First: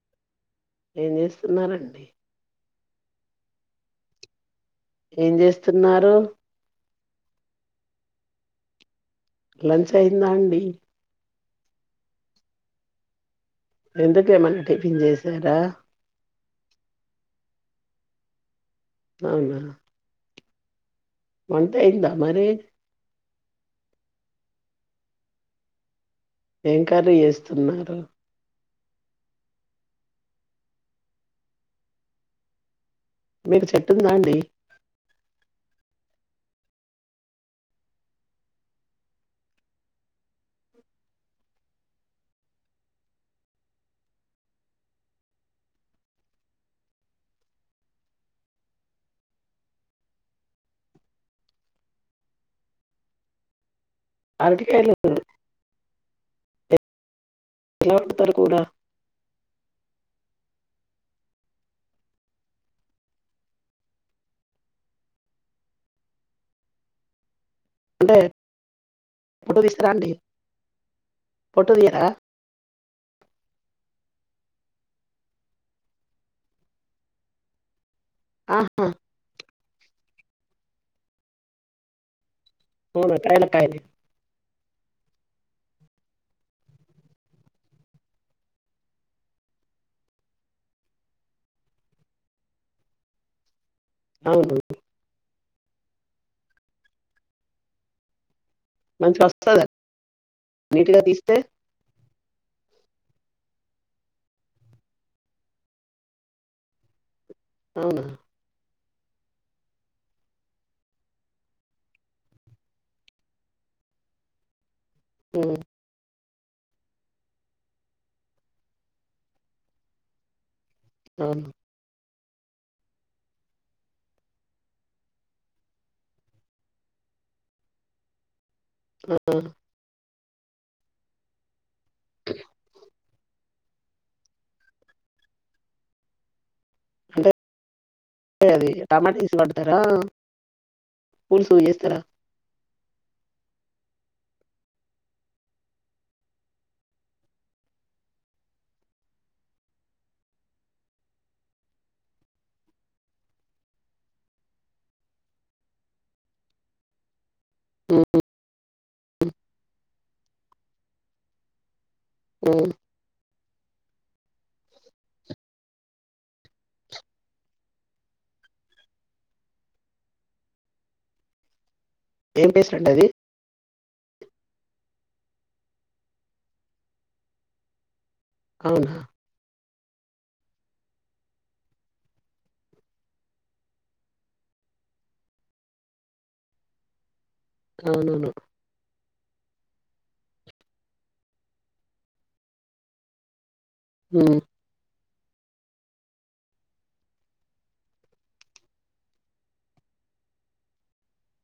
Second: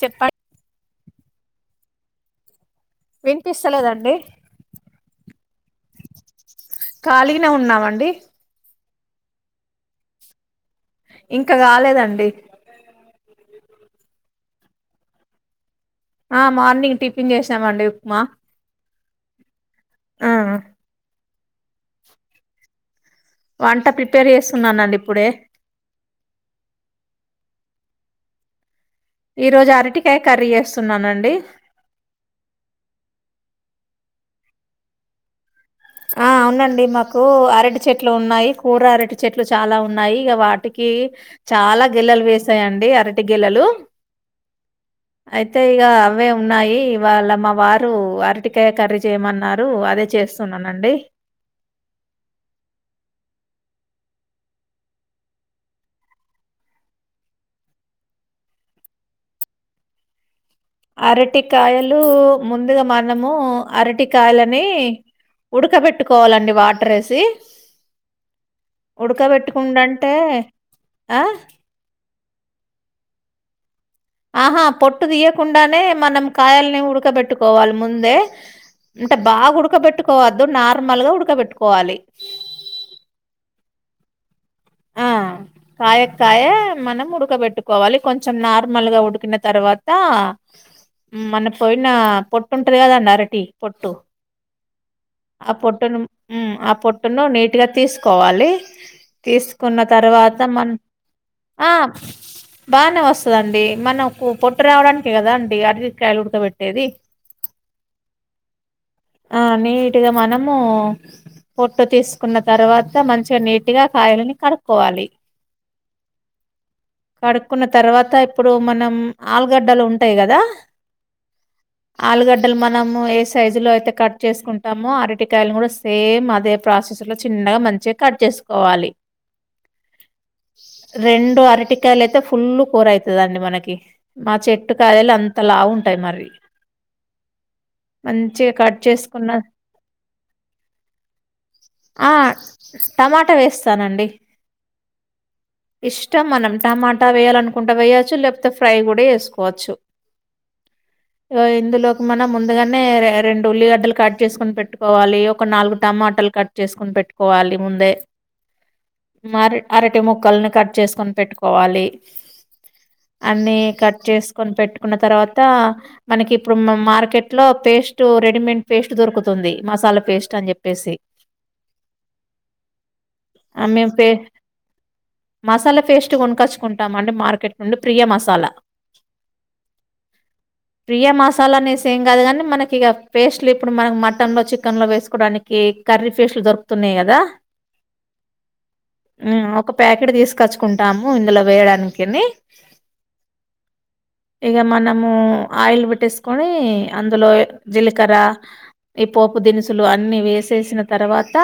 చెప్ప ఏం చేస్తున్నారండి వినిపిస్తలేదండి ఏం చేస్తున్నారు ఖాళీగానే ఉన్నామండి లంచ్ అయిందా అండి ఇంకా కాలేదండి ఎందుకు ఎమన్నా టిఫిన్ చేసారా ఆ మార్నింగ్ టిఫిన్ చేసామండి ఉప్మా అవునా ఆ వంటయిందా మరి వంట ప్రిపేర్ చేస్తున్నానండి ఇప్పుడే ఎమ్ కర్రీ చేస్తున్నారు ఈ రోజు అరటికాయ కర్రీ చేస్తున్నానండి మీకు చెట్టుందా అండి ఆ అవునండి మాకు అరటి చెట్లు ఉన్నాయి కూర అరటి చెట్లు చాలా ఉన్నాయి ఇగ వాటికి చాలా గెలెలు వేసాయండి అరటి గెలెలు అయితే ఇగ అవే ఉన్నాయి ఇవాళ మా వారు అరటికాయ కర్రీ చేయమన్నారు అదే చేస్ తున్నానండి అరటి కాయలు క్లయిప్తా [unintelligible] యి కూడా అరటికాయలు ముందుగా మనము అరటికాయలని ఉడకబెట్టుకోవాలండి వాటర్ వేసి అంటే పొట్టు తీస్తారా అండి ఉడకబెట్టుకుండంటే ఆ పొట్టు తీయరా ఆహా పొట్టు తీయకుండానే మనం కాయల్ని ఉడకబెట్టుకోవాలి ముంద్ ముందే ఆహా అంటే బాగా ఉడుక్ ఉడకబెట్టుకోవద్దు నార్మల్గా ఉడకబెట్టుకోవాలి వును ఎప్పుడన్నా కాయని [unintelligible] ఆ కాయక్ కాయ మనం ఉడకబెట్టుకోవాలి కొంచం నార్మల్గా ఉడికిన తర్వాత మన పోయిన పొట్టు ఉంటది కదండి అరటి పొట్టు అవును ఆ పొట్టును ము ఆ పొట్టును నీటుగా తీసుకోవాలి మంచిగా వస్తదా తీసుకున్న తర్వాత మన్ నీట్గా తీస్తే ఆ బానే వస్తదండి మనకు పొట్టు రావడానికే కందండి అరిటీ కాయలు ఉడకబెట్టేది అవునా ఆ నీటుగా మనము పొట్టు తీసుకున్న తర్వాత మంచిగా నీటిగా కాయల్ని కడు కోవాలి ఉమ్ కడుకున్న తర్వాత ఇప్పుడు మనం ఆలుగడ్డలు ఉంటాయి కదా అవును ఆలుగడ్డలు మనము ఏ సైజు లో అయితే కట్ చేసుకుంటామో అరటికాయలు కూడా సేమ్ అదే ప్రాసెస్ లో చిన్నగా మంచిగా కట్ చేసు కోవాలి ఆ రెండు అరటి కాయలైతే ఫుల్లు కూర అయిత్ లంటి మనకి మా చెట్టు కాయలు అంత లావు ఉంటాయి మరి అదే మంచిగా అది కట్ టమాటా చేసుకున్న తీసి పడతారా పులుసు ఎస్తారా టమాట్ ట వేస్తానండి ఇష్టం మనం టమాటా వేయాలనుకుంటే వేయచ్చు లేకపోతే ఫ్రై కూడా చేసుకోవచ్చు హో ఇందులోకి మనం ముందుగానే రెండు ఉల్లిగడ్డలు కట్ చేసుకని పెట్టుకోవాలి ఒక నాలుగు టమాటాలు కట్ చేసుకుని పెట్టు కోవాలి ముందే ఉమ్ మరి అరటి ముక్కల్ని కట్ చేసుకొని పెట్టుకోవాలి ఓ అన్నీ కట్ చేసుకొని పెట్టుకున్న తర్వాత మనకి ఇప్పుడు మార్కెట్లో పేస్ట్ రెడీమేడ్ పేస్ట్ దొరుకుతుంది మసాలా పేస్ట్ అని చెప్పేసి ఏం పేస్ట్ ఉంటది మసాలా పేస్ట్ కొన్కొచ్చుకుంటాం అండి మార్కెట్ నుండి ప్రి మాస్ అవున ప్రియా మసాలానే సేమ్ కాదు కానీ మనకి ఇక పేస్ట్లు ఇప్పుడు మనం మటన్ లో చికెన్ లో వేసుకోవడానికి కర్రీ పేస్ట్లు దొరుకుతున్నాయి కదా అవునౌను ఒక ప్యాకెట్ తీసుకొచ్చుకుంటాము ఇందులో వేయడానికిని ఉమ్ ఎగ మనం మూ ఆయిల్ పెట్టేసుకొని అందులో జీలకర్ర ఈ పోపు దినుసులు అన్ని వేసేసిన తర్వాత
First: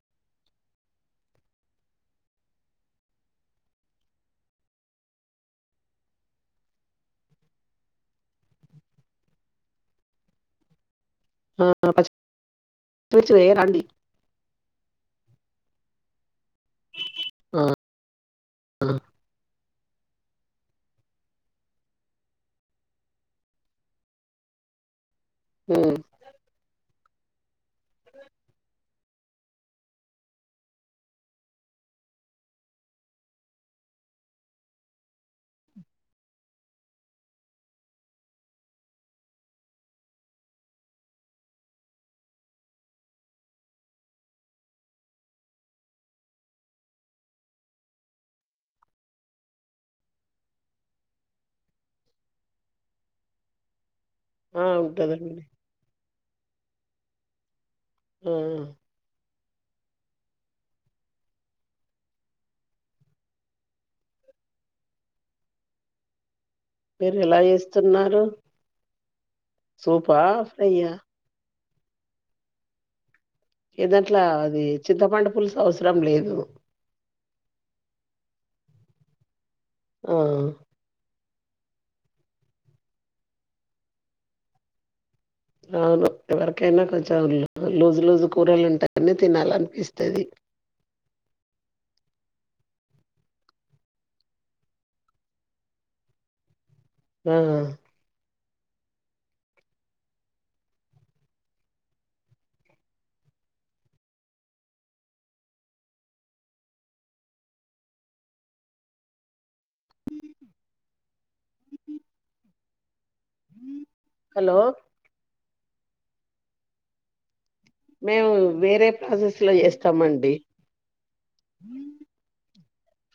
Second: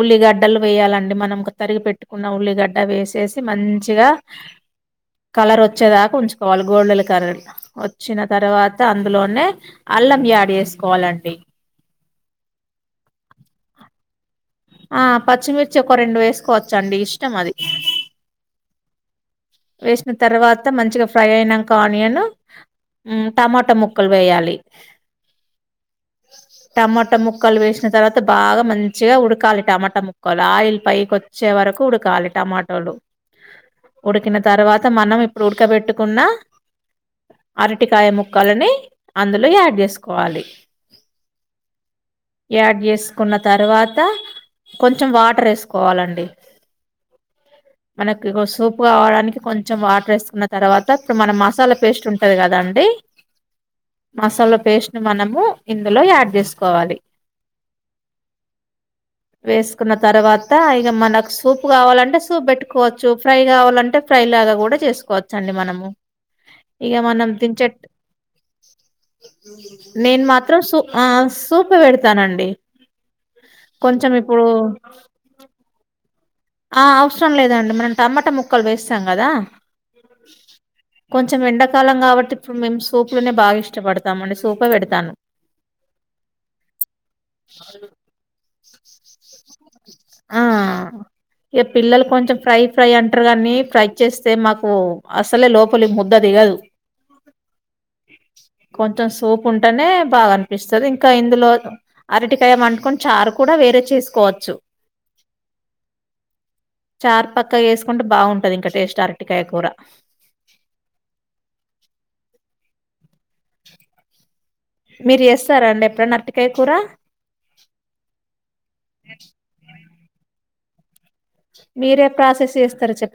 ఉల్లిగడ్డలు వేయాలండి మనం తరిగి పెట్టుకున్న ఉల్లిగడ్డ వేసేసి మంచిగా కలర్ ఒచ్చేదాకా ఉంచుకోవాలి గోల్డెన్ కలర్ ఒచ్చిన తర్వాత అందులోనే అల్లం యాడ్ చేసుకోవాలండి ఆ ప పచ్చ [inaudible] చ్చ పో రడి ఆ పచ్చిమిర్చి ఒక రెండు వేస్ కోచ్చండి ఇష్టం అది ఆ వేసిన తర్వాత మంచిగా ఫ్రై అయినంక ఆనియన్ టమాటా ముక్కల్ వేయాలి మ్ ముక్కల్ వేస్ తర్వాత బాగా మంచిగా ఉడ్ కాల్ టమాటా ముక్కలు ఆయిల్ పైకిొచ్చే వరకు ఉడకాలి టమాటోలు ఉడికిన తర్వాత మనం ఇప్పుడు ఉడకబెట్టుకున్న అరటికాయ ముక్కలని అందులో యాడ్ చేసుకోవాలి యాడ్ చేసుకున్న తర్వాత కొంచెం వాటర్ వేసుకోవాలండి మనకు సూప్ కావడానికి కొంచెం వాటర్ వేసుకున్న తర్వాత ఇప్పుడు మన మసాలా పేస్ట్ ఉంటది కదాండి మసాలా ఆ పేస్ట్ ను మనము ఉంటదండి ఇందులో యాడ్ చేస్ కోవాలి ఆ వేసుకున్న తర్వాత ఇక మనకు సూప్ కావాలంటే సూప్ పెట్టుకోవచ్చు ఫ్రై కావాలంటే ఫ్రై లాగా కూడా చేసుకోవచ్చు అండి మనము ఇక మీర్ మనం ఎలా దించేట్ చేస్తున్నారు సూపా నేను మాత్రం సో ఫ్రైయా ఆ స్ సూపె పెడతానండి కొంచెం ఎదట్లా ఇప్పుడు ది చిత్తపండు పులుస్ అవసరం లేదు ఆ అవ్ అవసరం లేదండి మనం టమాటా ముక్కలు వేసాం కదా ఆ కొంచెం ఎండాకాలం కాబట్టి ఇప్పుడు మేము సూపులనే బాగా ఇష్టపడతాం అండి సూపె పెడతాను. అవును ఎవరికైనా కొంచం లు లూజు లూజు కూరలు ఉంటా అన్ని తినాలనిపిస్ ఆ ఇక పిల్లలు కొంచెం ఫ్రై ఫ్రై అంటారు కానీ ఫ్రై చేస్తే మాకు అసలే లోపలికి ముద్ద దిగదు. ఆ కొంచెం సూపు ఉంటేనే బాగనిపిస్తది. ఇంకా ఇందులో అరటికాయ వండుకుని చారు కూడా వేరె చేసుకోవచ్చు. చారుపక్క వేసుకుంటె బాగుంటది ఇంకా టేస్ట్ అరటికాయ కూర హలో మీరు ఎస్ తారా అండి ఎప్పుడన్న అర్టికాయ కూర మేము వేరె ప్రాసస్ లో చేస్తామండి. మీరే ప్రాసెస్ చేస్ తరు చెప్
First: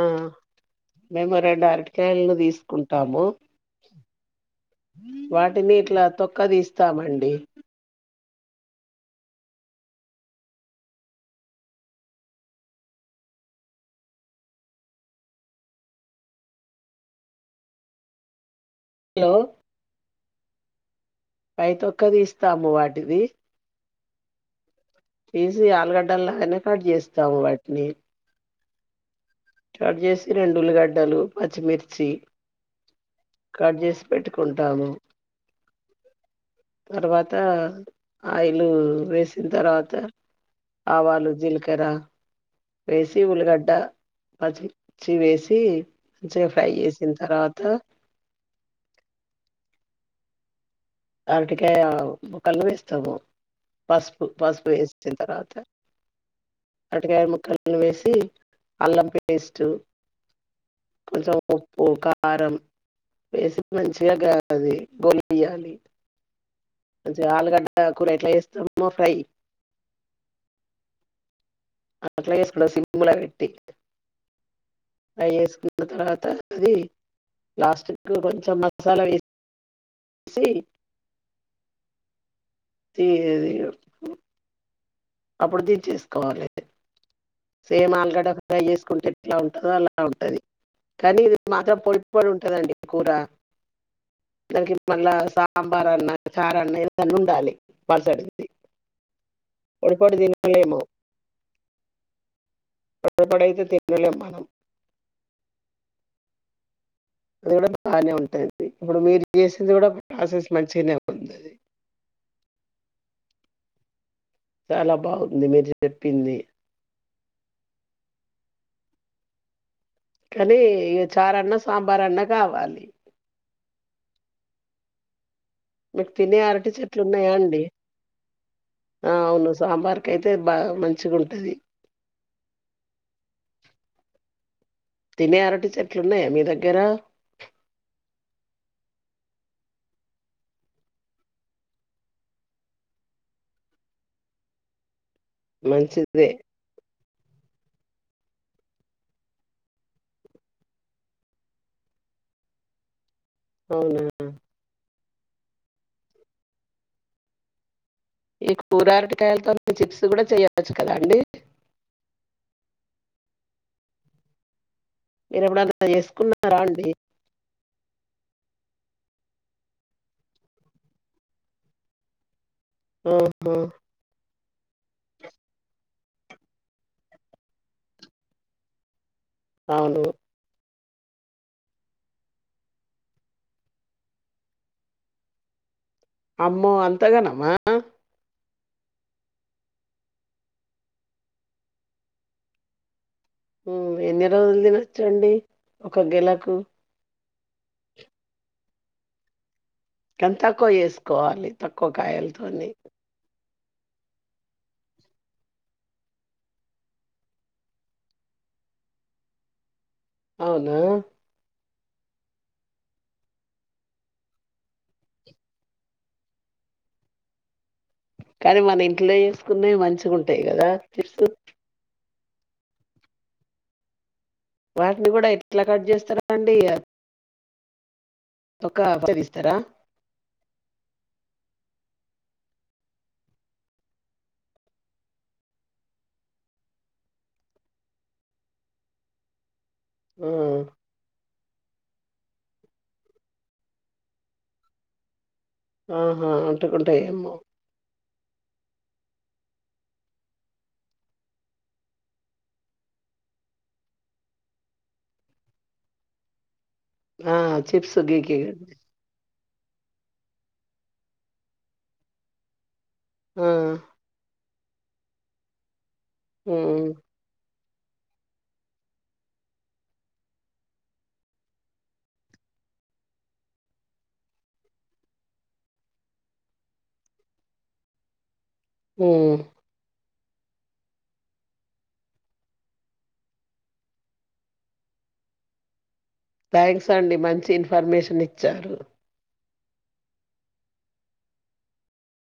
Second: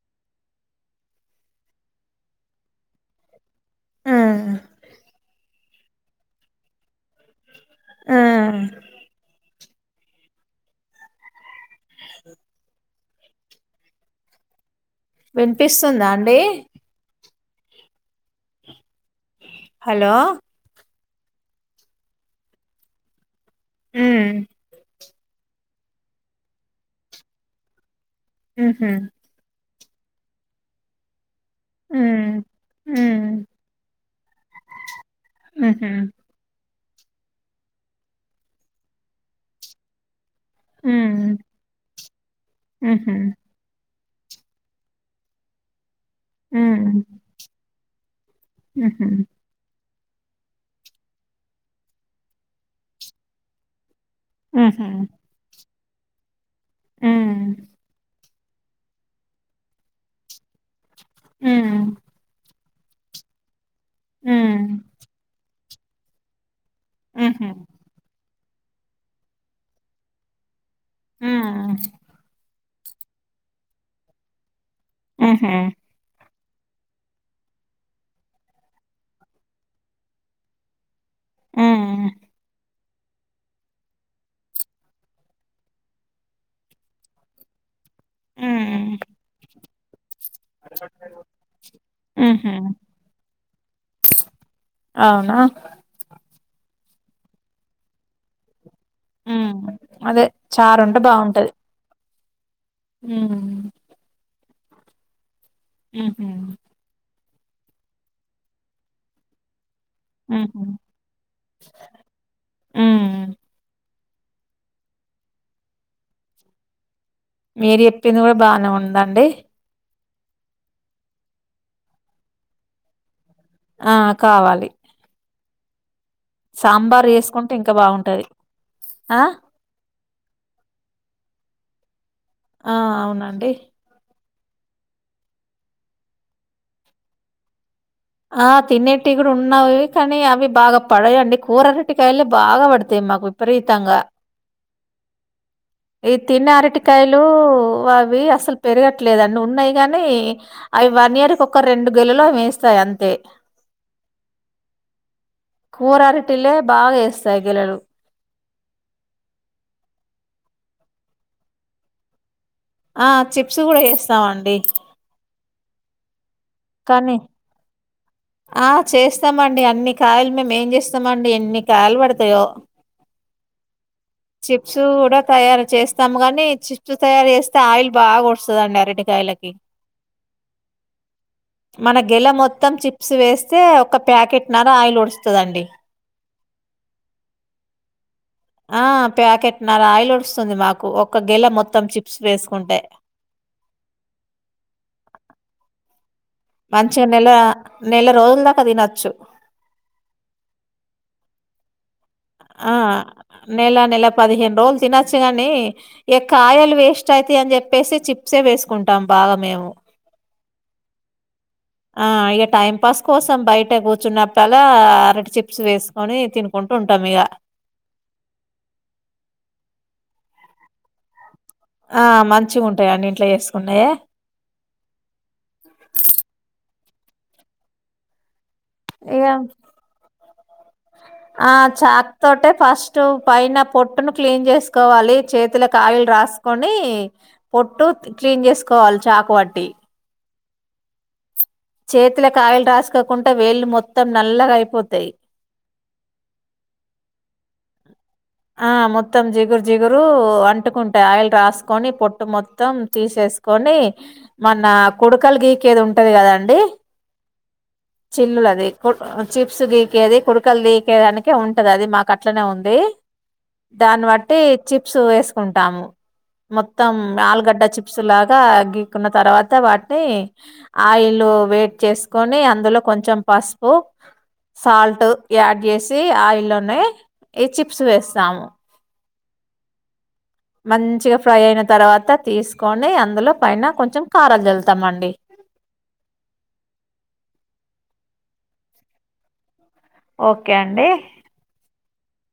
ఆ మెమో రెండు అరటి క్యాయ్లు తీసుకుంటాము. ఆ హ వాటిని ఇట్లా తొక్క తీస్తామండి ఆ స వినిపిస్తుందా అండి లో హలో పైతొక్క తీస్తాము వాటిది. మ్మ్ తీసి ఆలుగడ్డలాగానే కట్ చేస్తాము వాటిని. మ్ హు స్టార్ట్ చేసి రెండుల్లిగడ్డలు పచ్చిమిర్చి ఉమ్ ఉమ్ కట్ చేసి పెట్టుకుంటాము ఉహు తర్వాత ఆయిలు వేసిన తర్వాత ఆవాలు ఉమ్ జీల్కరా ఉహు వేసి ఉల్గడ్డ పచ్చి [unintelligible] చ్చి వేసి మంచిగ ఫ్రై ఉమ్ చేసిన్ తర్వాత ఉహు అరటికాయ ముక్కలు వేస్తాము. పసుపు పసుపు ఉహు వేసిన తర్వాత అరటికాయ ఉమ్ ముక్కలను వేసి అల్లం పేస్ట్ కొంచం ఉమ్ ఉప్పు కారం వేసి మంచిగా ఉమ్ కాలది బోలియ్యాలి మంచిగా ఉహు ఆలుగడ్డ కూర ఎట్ల చేస్తం మొత్తం ఫ్రై ఆ అట్లా కూడా సి [unintelligible] మెల పెట్టి ఫ్రై ఉహు చేేసుకున్న తర్వాత అది లాస్ట్ కి కొంచెం మసాలా వేసి సి ఉ త [unintelligible] అప్పుడు దించేేసుకోవాలి సేమ్ ఆలుగడ్డ ఫ్రై ఉమ్ చేసుకుంటే ఎట్లా ఉంటదో అలా ఉంటది కానీ ఇది మాత్రం పొడి పొడి ఉహు ఉంటదండి కూర దానికి మళ్ళా అవునా సాంబార్ అన్నా చారా అన్న ఏదన్న ఉండాలి పలసటిది ఉ అదే చారు ఉంటే బాగుంటది పొడి పొడైతే ఉమ్ తినలేం మనం ఉహు అది కూడా బాగానే ఉంటది ఇప్పుడు మీరు చేస ఇది కూడా ప్రాసెస్ ఉహు మంచిగానే ఉందది ఆ చాలా బాగుంది మీరు చెప్పింది మీరు చెప్పింది కూడా బానే ఉందండి కానీ ఇగ చారన్న సాంబారన్న కావాలి ఆ కావాలి మీకు తినే అరటి చెట్లు సాంబార్ ఉన్నాయా చేసుకుంటే అండి ఇంకా బాగుంటది ఆ అవును సాంబార్ ైతే బాగా మంచిగ ఉంటది ఆ అవునండి తినే అరటి చెట్లున్నాయా మీ దగ్గర ఆ తిినేటి కూడా ఉన్నావి కానీ అవి బాగా పడయండి కూర ఆరటికాయలే బాగా పడతాయి మాకు విపరీతంగా ఈ మంచిదే. తిన్న ఆరటి కాయలు లు అవి అసలు పెరగట్లేదండి ఉన్నాయి గానీ అవి వన్ ఇయర్ కి ఒక రెండు గెలులు అవి వేస్తాయి అంతే అవునా కూరరటిలే బాగా ఏస్తాయి గెలలు ఈ కూరారటికాయలతోని చిప్స్ కూడా చెయ్యొచ్చు కదండి ఆ చిప్స్ కూడా చేస్తామండి మీరెప్పుడన్న చేసుకున్న నారా అండి కానీ ఆ చేస్తామండి అన్ని కాయలు మేము ఏం చేస్తామండి ఎన్ని కాయలు పడతాయో ఊహూ చిప్స్ కూడా తయారు చేస్తాము కాని చిప్స్ తయారు చేస్తే ఆయిల్ బాగా ఉడుస్తుదండి అరటికాయల అవును మన గెల మొత్తం చిప్స్ వేస్తే ఒక ప్యాకెట్ నర ఆయిల్ ఉడుస్తుదండి అమ్మో అంతగనమా ఆ ప్యాకెట్ నర ఆయిలు ఉడుస్తుంది మాకు ఒక్క గెల మొత్తం చిప్స్ వేసుకుంటే ఉమ్ ఎన్ని రోజులు తినచ్చండి ఒక గెల మంచిగ నెల నెల రోజుల దాకా తినచ్చు ఎంతక్కువ చేసుకోవాలి తక్ క్కువ కాయలతోని ఆ! నెల నెల పదిహేను రోజులు తినొచ్చు గాని ఎ కాయలు వేస్ట్ అయితాయి అని చెప్పేసి చిప్సే వేసుకుంటాం బాగా మేము అవునా ఆ ఇగ టైం పాస్ కోసం బయట కూర్చున్నప్పలా అరటి చిప్స్ వేసుకొని తినుకుంటూ ఉంటాం ఇగ కానీ మన ఇంట్లో చేసుకునేవి మంచిగుంటాయి కదా చెప్సు ఆ మంచిగుంటాయండి ఇంట్లో చేసుకున్నయే వాటిని కూడా ఎట్లా కట్ చేస్తారండి తొక్క [unintelligible] ఇగ తీస్తరా ఆ చాకు తోటే ఫస్ట్ పైన పొట్టును క్లీన్ చేసుకోవాలి చేతులకు ఆయిలు రాసుకొని పొట్టు క్లీన్ చేసుకోవాలి చాకు వట్టి ఉమ్మ్ చేతిలకు ఆయిల్ రాసుకోకుంట వేళ్ళు మొత్తం నల్లగా అయిపోతాయి ఆహా అంటుకుంటయేమో ఆ మొత్తం జిగురు జిగురు అంటుకుంటాయి ఆయిల్ రాసుకొని పొట్టు మొత్తం తీసేసుకొని మన కొడుకలు గీకేది ఉంటది కదండి ఆ చిప్స్ గీకేగ చిల్లులు అది [unintelligible] చిప్స్ గీకేది కుడకలు గీకేదానికే ఉంటది అది మాకు అట్లనే ఉంది ఆ దాన్ని వట్టి చిప్స్ వేసుకుంటాము మొత్తం ఆలుగడ్డ చి ప్స్ లాగా గీక్కున్న తర్వాత వాటిని ఆయిల్ వేడి చేసుకొని అందులో కొంచెం పసుపు సాల్ట్ యాడ్ చేసి ఆయిల్లోనే ఈ చిప్స్ వేస్ తాము ఉమ్మ్ మంచిగా ఫ్రై అయిన తర్వాత తీసుకొని అందులో పైన కొంచెం కారాలు జల్లుతామండి థ్యాంక్స్ అండి మంచి ఇన్ఫర్మేషన్ ఇచ్చారు ఓకే అండి